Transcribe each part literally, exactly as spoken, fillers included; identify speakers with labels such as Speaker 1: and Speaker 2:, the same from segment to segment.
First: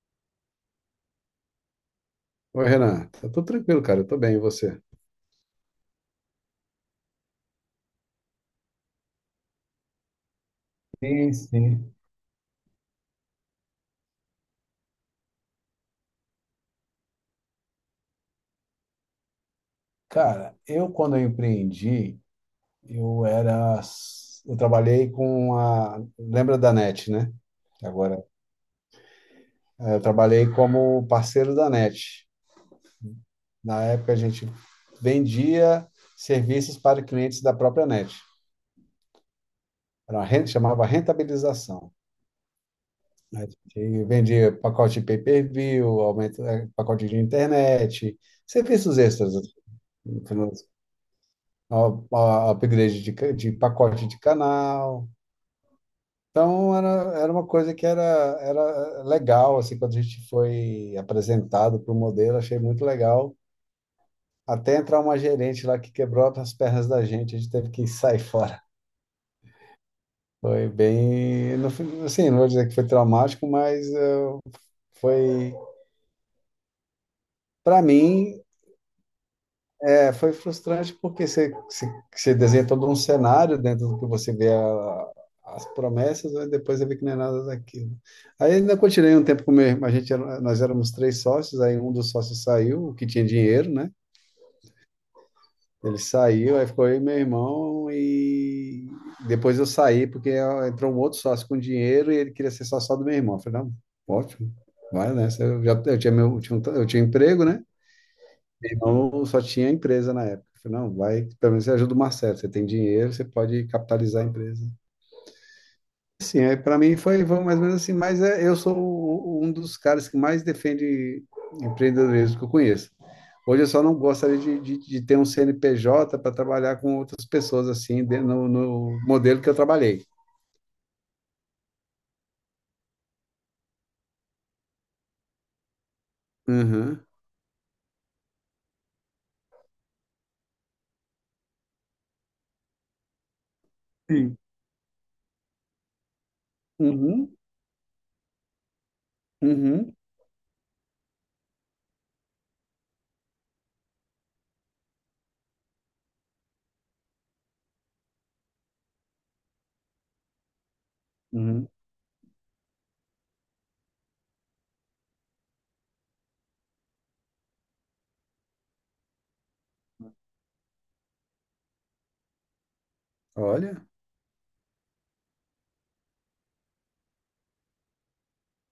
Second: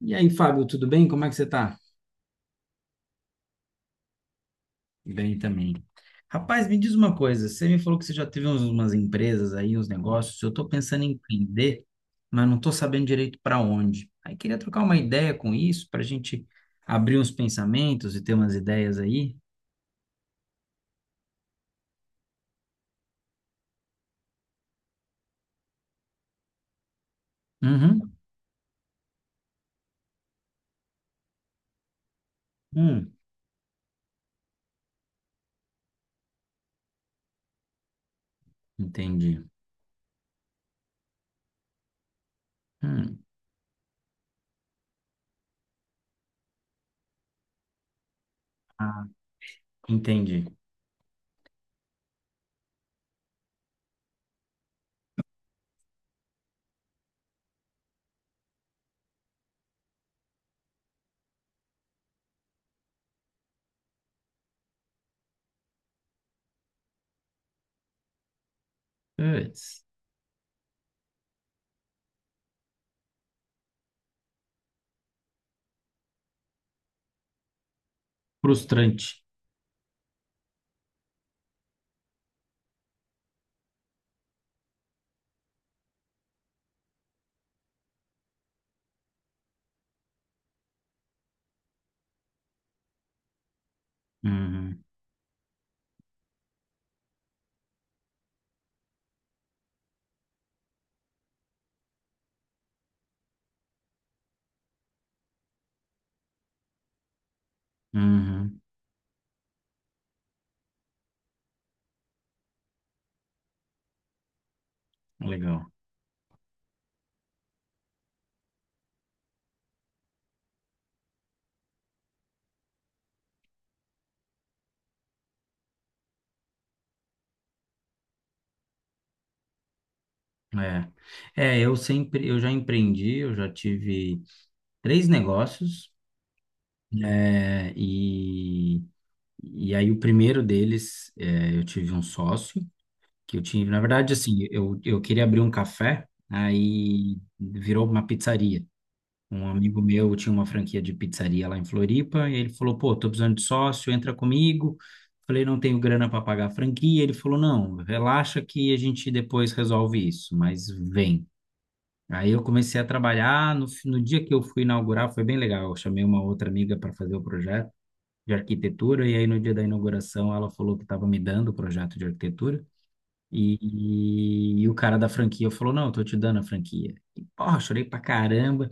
Speaker 1: E aí, Fábio, tudo bem? Como é que você tá?
Speaker 2: Oi, Renan. Tá tudo tranquilo, cara. Eu tô bem, e você?
Speaker 1: Bem também. Rapaz, me diz uma coisa, você me falou que você já teve uns- umas empresas aí, uns negócios, eu estou pensando em
Speaker 2: Sim,
Speaker 1: empreender,
Speaker 2: sim.
Speaker 1: mas não estou sabendo direito para onde. Aí queria trocar uma ideia com isso, para a gente abrir uns pensamentos e ter umas ideias aí.
Speaker 2: Cara, eu quando eu empreendi, eu era, eu trabalhei com a, lembra da NET, né?
Speaker 1: Uhum.
Speaker 2: Agora, eh, eu trabalhei como parceiro da NET.
Speaker 1: Hum,
Speaker 2: Na época a gente vendia serviços para clientes da própria NET.
Speaker 1: entendi.
Speaker 2: Era uma renta, chamava rentabilização.
Speaker 1: Hum,
Speaker 2: A gente vendia pacote de pay-per-view, aumento, eh, pacote de internet, serviços
Speaker 1: ah,
Speaker 2: extras, no
Speaker 1: entendi.
Speaker 2: final a- a upgrade de, ca- de pacote de canal. Então, era, era uma coisa que era, era legal, assim, quando a gente foi apresentado para o modelo, achei muito legal. Até entrar uma gerente lá que quebrou as pernas da gente, a gente teve que sair fora.
Speaker 1: Puts.
Speaker 2: Foi bem, no fim- assim, não vou dizer que foi traumático, mas eh, foi, para mim,
Speaker 1: Frustrante.
Speaker 2: é, foi frustrante porque você, você, você desenha todo um cenário dentro do que você vê a- as promessas, mas depois você vê que não é nada daquilo. Aí ainda continuei um tempo com meu irmão, a gente era- nós éramos três sócios, aí um dos sócios saiu, o que tinha dinheiro, né?
Speaker 1: Uhum.
Speaker 2: Ele saiu, aí ficou eu e meu irmão, e depois eu saí porque ó, entrou um outro sócio com dinheiro e ele queria ser sócio só do meu irmão. Eu falei, não, ótimo, vai, né? Eu já eu tinha, meu, eu tinha um tra- Eu tinha um emprego, né?
Speaker 1: Uhum,
Speaker 2: Então, só tinha empresa na época. Eu falei, não, vai, pelo menos você ajuda o Marcelo, você tem dinheiro, você pode capitalizar a empresa.
Speaker 1: legal.
Speaker 2: Sim, aí para mim foi, foi mais ou menos assim, mas é, eu sou o- um dos caras que mais defende empreendedorismo que eu conheço. Hoje eu só não gostaria de, de, de ter um C N P J para trabalhar com outras pessoas assim, de- no, no modelo que eu trabalhei.
Speaker 1: É, é, eu sempre, eu já empreendi, eu já tive três negócios,
Speaker 2: Uhum.
Speaker 1: é, e, e aí o primeiro deles, é, eu tive um sócio, que eu tive, na verdade,
Speaker 2: Sim.
Speaker 1: assim, eu, eu queria abrir um café, aí
Speaker 2: Uhum.
Speaker 1: virou uma pizzaria. Um amigo
Speaker 2: Uhum.
Speaker 1: meu tinha uma franquia de pizzaria lá em Floripa, e ele falou, pô, tô precisando de sócio, entra comigo. Falei, não tenho grana para pagar a franquia. Ele falou, não, relaxa que a gente depois resolve isso, mas vem.
Speaker 2: Uhum.
Speaker 1: Aí eu comecei a trabalhar. No, fi- no dia que eu fui inaugurar, foi bem legal. Eu chamei uma outra amiga para fazer o projeto de arquitetura, e aí no dia da inauguração ela falou que estava me dando o projeto de arquitetura.
Speaker 2: Olha.
Speaker 1: E, e o cara da franquia falou: não, eu tô te dando a franquia. E, porra, chorei pra caramba.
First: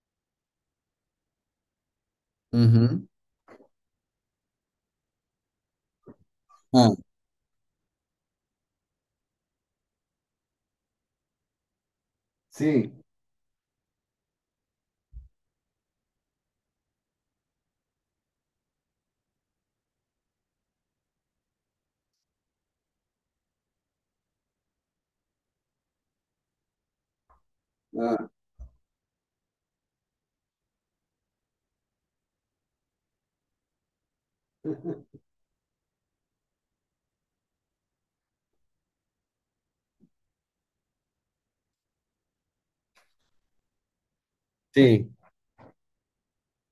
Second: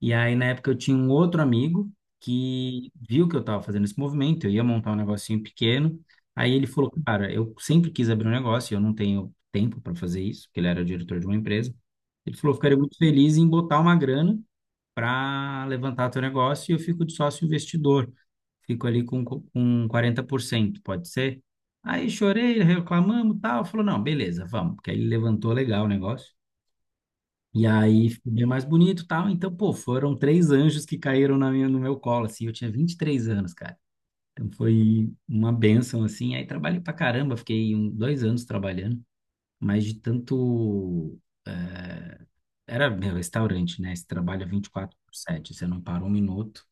Speaker 1: E aí, na época, eu tinha um outro amigo que
Speaker 2: Uhum.
Speaker 1: viu que eu estava fazendo esse movimento, eu ia montar um negocinho pequeno. Aí ele falou,
Speaker 2: Ah.
Speaker 1: cara, eu sempre quis abrir um negócio, e eu não tenho tempo para fazer isso, porque ele era diretor de uma empresa. Ele falou, ficaria muito
Speaker 2: Sim.
Speaker 1: feliz em botar uma grana para levantar teu negócio e eu fico de sócio investidor. Fico ali com, com, quarenta por cento, pode ser? Aí chorei, reclamamos, tal, falou, não, beleza, vamos, porque aí ele levantou legal o negócio. E aí
Speaker 2: Ah.
Speaker 1: ficou bem mais bonito e tal. Então, pô, foram três anjos que caíram na minha, no meu colo, assim. Eu tinha vinte e três anos, cara. Então foi uma bênção, assim. Aí trabalhei pra caramba, fiquei um, dois anos trabalhando, mas de tanto. eh, Era meu restaurante, né? Você trabalha vinte e quatro por
Speaker 2: Sim.
Speaker 1: sete você não para um minuto.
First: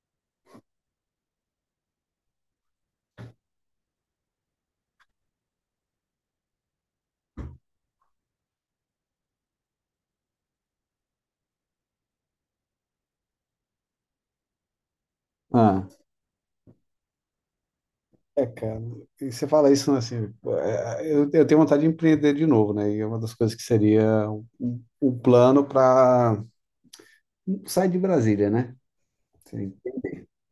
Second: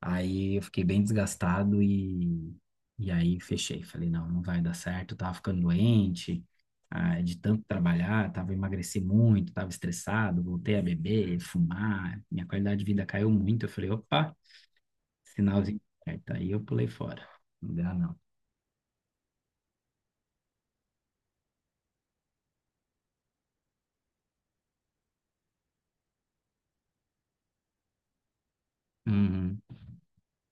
Speaker 1: Aí eu fiquei bem desgastado e, e aí fechei. Falei, não, não vai dar certo. Eu tava ficando doente, ah, de tanto trabalhar, tava emagreci muito, tava estressado, voltei a beber, fumar. Minha qualidade de vida caiu muito. Eu falei, opa, sinalzinho
Speaker 2: Ah.
Speaker 1: certo. Aí eu pulei fora. Não dá, não.
Speaker 2: É, cara, e você fala isso, né, assim, é, eu, eu tenho vontade de empreender de novo, né? E é uma das coisas que seria o, o plano para sair de Brasília, né?
Speaker 1: Uhum.
Speaker 2: Assim,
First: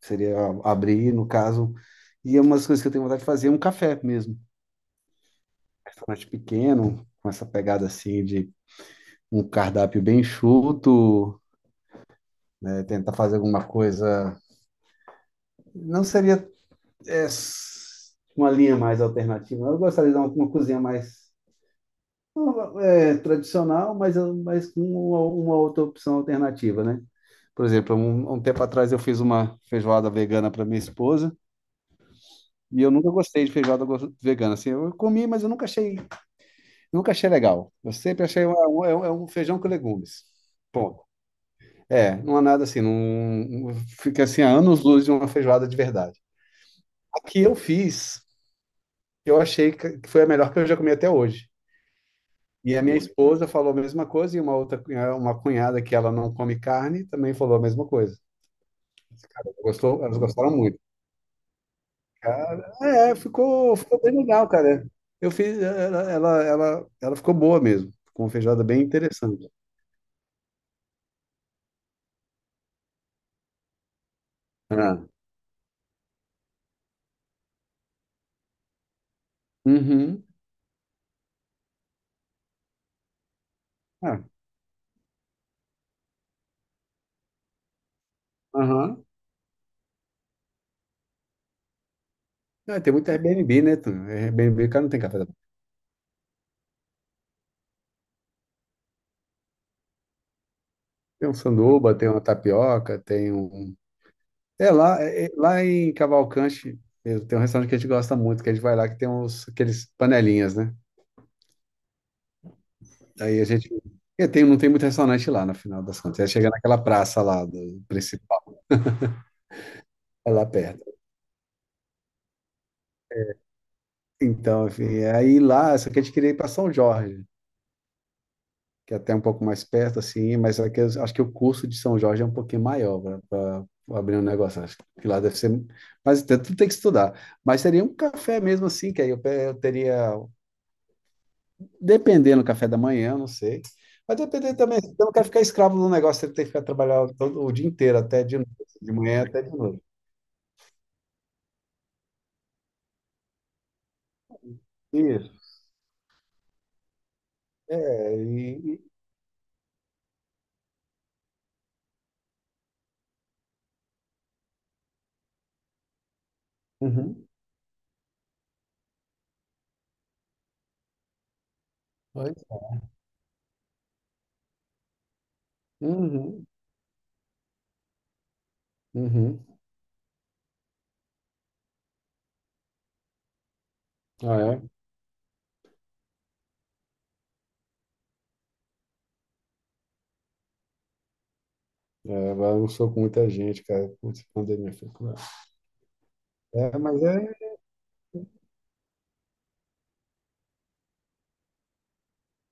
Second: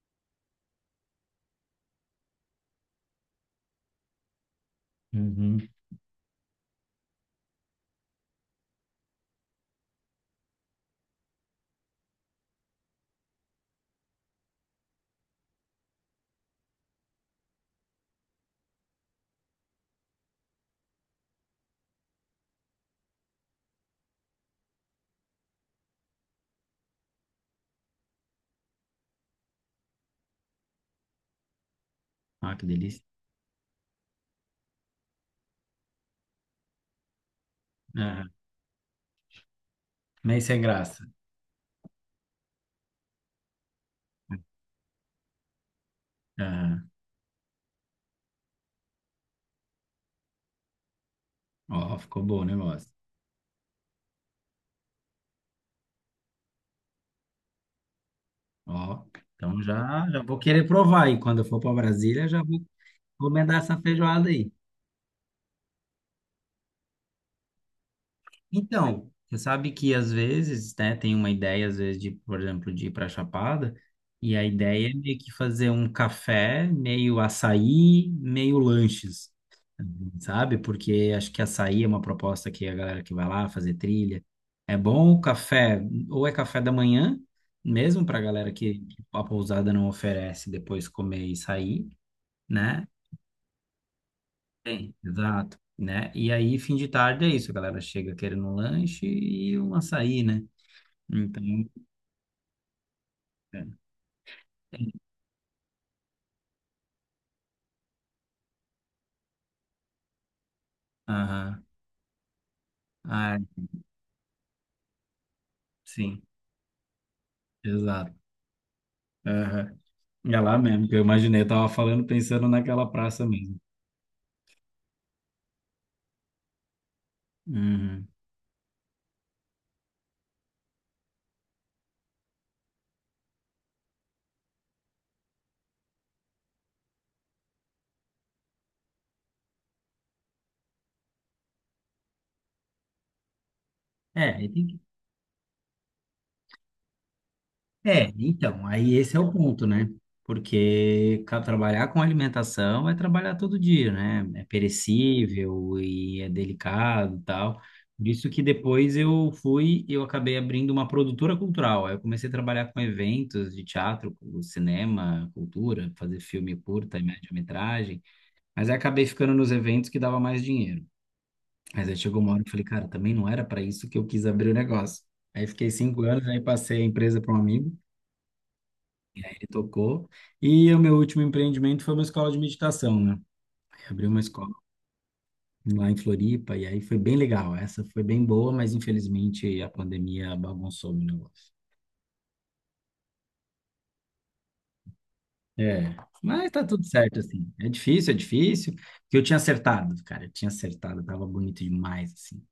Speaker 2: seria abrir, no caso, e é uma das coisas que eu tenho vontade de fazer é um café mesmo. Um
Speaker 1: Uhum.
Speaker 2: restaurante pequeno, com essa pegada assim de um cardápio bem enxuto, é, tentar fazer alguma coisa. Não seria é, s- uma linha mais alternativa. Eu gostaria de dar uma, uma cozinha mais. É tradicional, mas, mas com uma, uma outra opção alternativa, né? Por exemplo, um, um tempo atrás eu fiz uma feijoada vegana para minha esposa
Speaker 1: Ah, que
Speaker 2: e eu
Speaker 1: delícia.
Speaker 2: nunca gostei de feijoada go- vegana. Assim, eu comi, mas eu nunca achei, nunca achei legal. Eu sempre
Speaker 1: Ah,
Speaker 2: achei um, um- é um, é um feijão com legumes.
Speaker 1: nem sem
Speaker 2: Ponto.
Speaker 1: graça.
Speaker 2: É, não é nada assim, não fica assim a anos luz de uma feijoada de verdade.
Speaker 1: Ah,
Speaker 2: A que eu fiz, eu achei que que foi a melhor que eu já comi até hoje.
Speaker 1: ó, ficou bom o
Speaker 2: E a
Speaker 1: negócio.
Speaker 2: minha esposa falou a mesma coisa, e uma outra, cunha- uma cunhada que ela não come carne também falou a mesma coisa.
Speaker 1: Ó, então
Speaker 2: Gostou?
Speaker 1: já,
Speaker 2: Elas
Speaker 1: já vou
Speaker 2: gostaram
Speaker 1: querer
Speaker 2: muito.
Speaker 1: provar aí. Quando eu for para Brasília, já vou
Speaker 2: Cara, é,
Speaker 1: encomendar
Speaker 2: ficou,
Speaker 1: essa
Speaker 2: ficou bem
Speaker 1: feijoada
Speaker 2: legal,
Speaker 1: aí.
Speaker 2: cara. Eu fiz, ela, ela, ela, ela ficou boa mesmo. Ficou uma feijoada bem
Speaker 1: Então, você
Speaker 2: interessante.
Speaker 1: sabe que às vezes, né, tem uma ideia, às vezes, de, por exemplo, de ir para Chapada, e a ideia é
Speaker 2: Ah.
Speaker 1: meio que fazer um café, meio açaí, meio lanches, assim,
Speaker 2: Uhum.
Speaker 1: sabe? Porque acho que açaí é uma proposta que a galera que vai lá fazer
Speaker 2: Ah,
Speaker 1: trilha. É bom o café, ou é café da manhã, mesmo para a galera que
Speaker 2: aham.
Speaker 1: a pousada não oferece depois comer e sair,
Speaker 2: Ah,
Speaker 1: né?
Speaker 2: tem muito Airbnb, né? Tu? Airbnb, cara, não
Speaker 1: Bem,
Speaker 2: tem café da manhã.
Speaker 1: exato, né? E aí, fim de tarde é isso, a galera chega querendo um lanche e um açaí, né?
Speaker 2: Tem um
Speaker 1: Então,
Speaker 2: sanduba, tem uma tapioca, tem um.
Speaker 1: é.
Speaker 2: É lá, é- é- lá em Cavalcante mesmo, tem um restaurante que a gente gosta muito, que a gente vai lá, que tem uns, aqueles panelinhas, né?
Speaker 1: Aham. Ah,
Speaker 2: Aí a gente. É, tem, não tem muito restaurante lá, no final das contas.
Speaker 1: sim,
Speaker 2: É chegar naquela praça lá do
Speaker 1: exato.
Speaker 2: principal,
Speaker 1: Aham.
Speaker 2: é
Speaker 1: É
Speaker 2: lá
Speaker 1: lá
Speaker 2: perto.
Speaker 1: mesmo, que eu imaginei, eu tava falando pensando naquela praça mesmo.
Speaker 2: Então, enfim, aí lá, só que a gente queria ir para São Jorge,
Speaker 1: Uhum.
Speaker 2: que é até um pouco mais perto, assim, mas é que eu acho que o custo de São Jorge é um pouquinho maior para abrir um negócio. Acho que lá deve ser. Mas tem- tudo tem que estudar. Mas seria um café mesmo assim, que aí eu, pe- eu teria. Dependendo do café da manhã, não sei. Mas
Speaker 1: É, e
Speaker 2: dependendo também,
Speaker 1: tem
Speaker 2: assim, eu não quero ficar escravo do negócio, eu tenho que ficar trabalhando todo o dia inteiro,
Speaker 1: É,
Speaker 2: até de
Speaker 1: então,
Speaker 2: noite, de
Speaker 1: aí esse é
Speaker 2: manhã
Speaker 1: o
Speaker 2: até de
Speaker 1: ponto,
Speaker 2: noite.
Speaker 1: né? Porque ca- trabalhar com alimentação é trabalhar todo dia, né? É perecível e é delicado e tal. Por
Speaker 2: É,
Speaker 1: isso que
Speaker 2: e...
Speaker 1: depois eu fui, eu acabei abrindo uma produtora cultural. Aí eu comecei a trabalhar com eventos de teatro, com cinema, cultura, fazer filme curta e
Speaker 2: Uhum.
Speaker 1: média-metragem. Mas aí acabei ficando nos eventos que dava mais dinheiro. Mas aí chegou uma hora
Speaker 2: Mas-
Speaker 1: que eu falei, cara, também não era para isso que eu quis abrir o negócio. Aí fiquei cinco anos, aí
Speaker 2: Uhum.
Speaker 1: passei a empresa para um amigo,
Speaker 2: Uhum.
Speaker 1: ele tocou. E o meu último empreendimento foi uma escola de meditação, né? Eu abri uma
Speaker 2: Ah,
Speaker 1: escola
Speaker 2: é?
Speaker 1: lá em Floripa e aí foi bem legal. Essa foi bem boa, mas infelizmente a pandemia bagunçou o negócio.
Speaker 2: É, agora eu sou com muita gente, cara. Putz, pandemia foi cruel.
Speaker 1: É, mas tá
Speaker 2: É,
Speaker 1: tudo
Speaker 2: mas
Speaker 1: certo
Speaker 2: é...
Speaker 1: assim. É difícil, é difícil, porque eu tinha acertado, cara, eu tinha acertado, tava bonito demais assim.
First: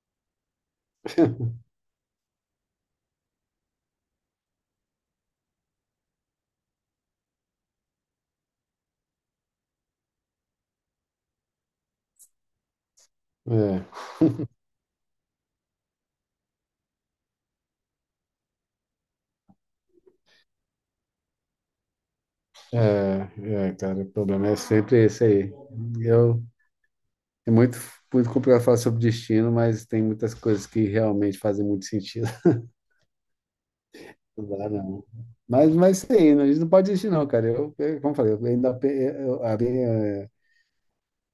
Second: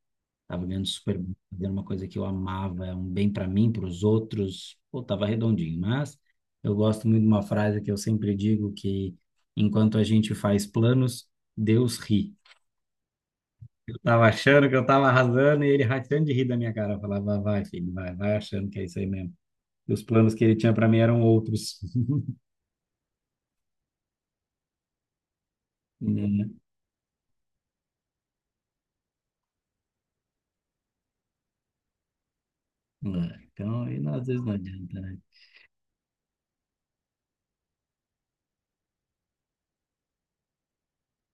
Speaker 1: Tava ganhando super bem, fazendo uma coisa que eu amava, é um bem para mim, para os outros. Pô, tava redondinho. Mas eu gosto muito de uma frase que eu sempre digo, que enquanto a gente faz planos, Deus ri.
Speaker 2: É,
Speaker 1: Eu tava achando que eu tava arrasando e ele rachando de rir da minha cara. Eu falava, vai, filho, vai, vai achando que é isso aí mesmo. E os planos que ele tinha para mim eram outros.
Speaker 2: é, é, cara, o problema é sempre esse aí. Eu,
Speaker 1: Né?
Speaker 2: é muito, muito complicado falar sobre destino, mas tem muitas coisas que realmente fazem muito sentido.
Speaker 1: É. Então, e às vezes
Speaker 2: Não
Speaker 1: não
Speaker 2: dá,
Speaker 1: adianta,
Speaker 2: não.
Speaker 1: né?
Speaker 2: Mas, mas sim, não, a gente não pode desistir, não, cara. Eu, eu- como eu falei, eu ainda, pe- eu, a minha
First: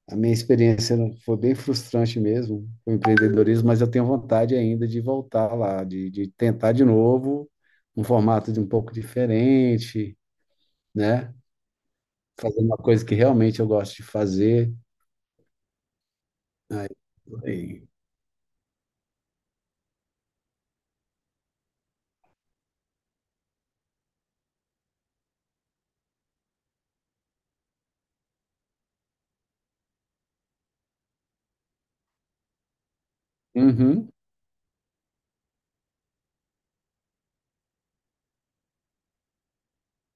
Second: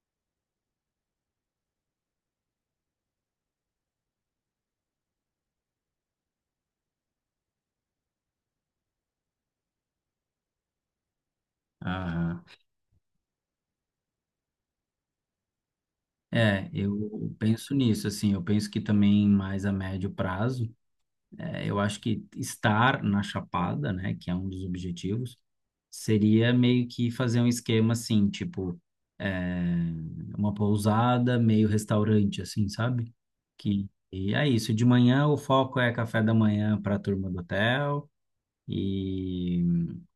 Speaker 2: A minha experiência não- foi bem frustrante mesmo, o empreendedorismo, mas eu tenho vontade ainda de voltar lá, de, de tentar de novo, um formato de um pouco diferente, né?
Speaker 1: Aham.
Speaker 2: Fazer uma coisa que realmente eu gosto de fazer.
Speaker 1: É, eu penso
Speaker 2: E-
Speaker 1: nisso, assim, eu penso que também mais a médio prazo. É, eu acho que estar na Chapada, né, que é um dos objetivos, seria meio que fazer um esquema assim, tipo, é, uma pousada, meio restaurante, assim, sabe? Que,
Speaker 2: Uhum,
Speaker 1: e é isso. De manhã o foco é café da manhã para a turma do hotel, e,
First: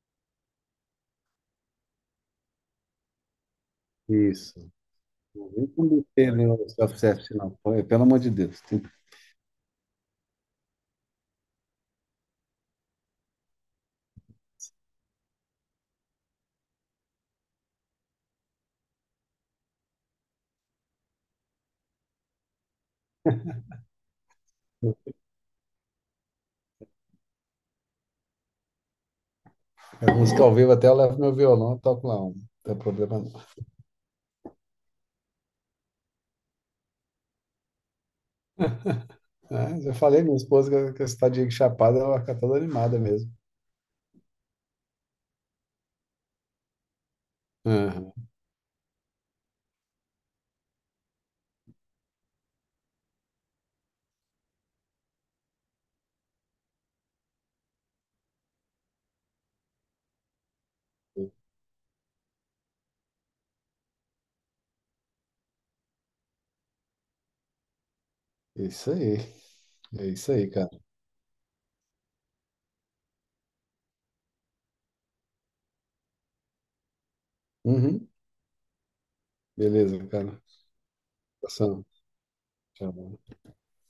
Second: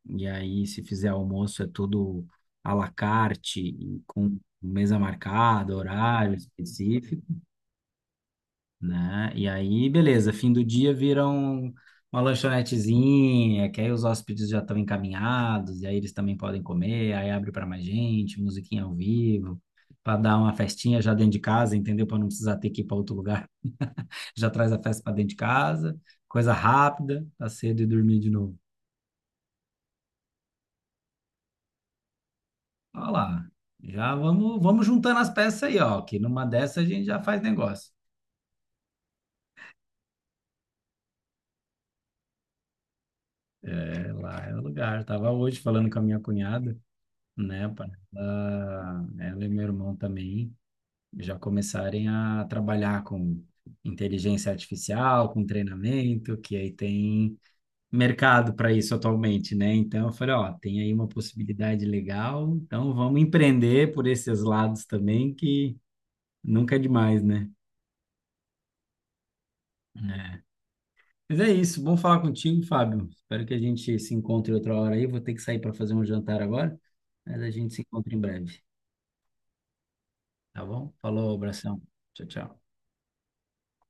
Speaker 1: e aí se fizer almoço é tudo à la carte, e com
Speaker 2: isso.
Speaker 1: mesa
Speaker 2: Não vem
Speaker 1: marcada,
Speaker 2: com
Speaker 1: horário
Speaker 2: besteira, né, o
Speaker 1: específico,
Speaker 2: self-service, não. Pô, é, pelo amor de Deus. Tem-
Speaker 1: né? E aí, beleza, fim do dia viram uma lanchonetezinha, que aí os hóspedes já estão encaminhados, e aí eles também podem comer, aí abre para mais gente, musiquinha ao vivo, para dar uma festinha já dentro de casa, entendeu? Para não precisar ter que ir para outro lugar. Já traz a festa para dentro de casa, coisa rápida, tá cedo e dormir de novo.
Speaker 2: a música ao vivo até eu levo meu violão toco lá. um. Não tem
Speaker 1: Olha
Speaker 2: problema não.
Speaker 1: lá, já vamos, vamos juntando as peças aí, ó, que numa dessa a gente já faz negócio.
Speaker 2: Ah, já falei, minha esposa, que que essa tadinha de Chapada, ela fica toda animada mesmo.
Speaker 1: É, lá é o lugar. Tava hoje falando com a minha cunhada, né, para
Speaker 2: Aham,
Speaker 1: ela, ela e meu irmão também já começarem a trabalhar com inteligência artificial, com treinamento, que aí tem mercado para isso atualmente, né? Então eu falei, ó, tem aí uma possibilidade legal, então vamos empreender por esses lados também, que nunca é demais, né?
Speaker 2: isso aí. É isso
Speaker 1: É.
Speaker 2: aí, cara.
Speaker 1: Mas é isso, bom falar contigo, Fábio. Espero que a gente se encontre outra hora aí. Vou ter que sair para fazer um jantar agora, mas a gente se
Speaker 2: Uhum.
Speaker 1: encontra em breve,
Speaker 2: Beleza, cara.
Speaker 1: tá bom? Falou, abração.
Speaker 2: Abração.
Speaker 1: Tchau, tchau.
Speaker 2: Tchau.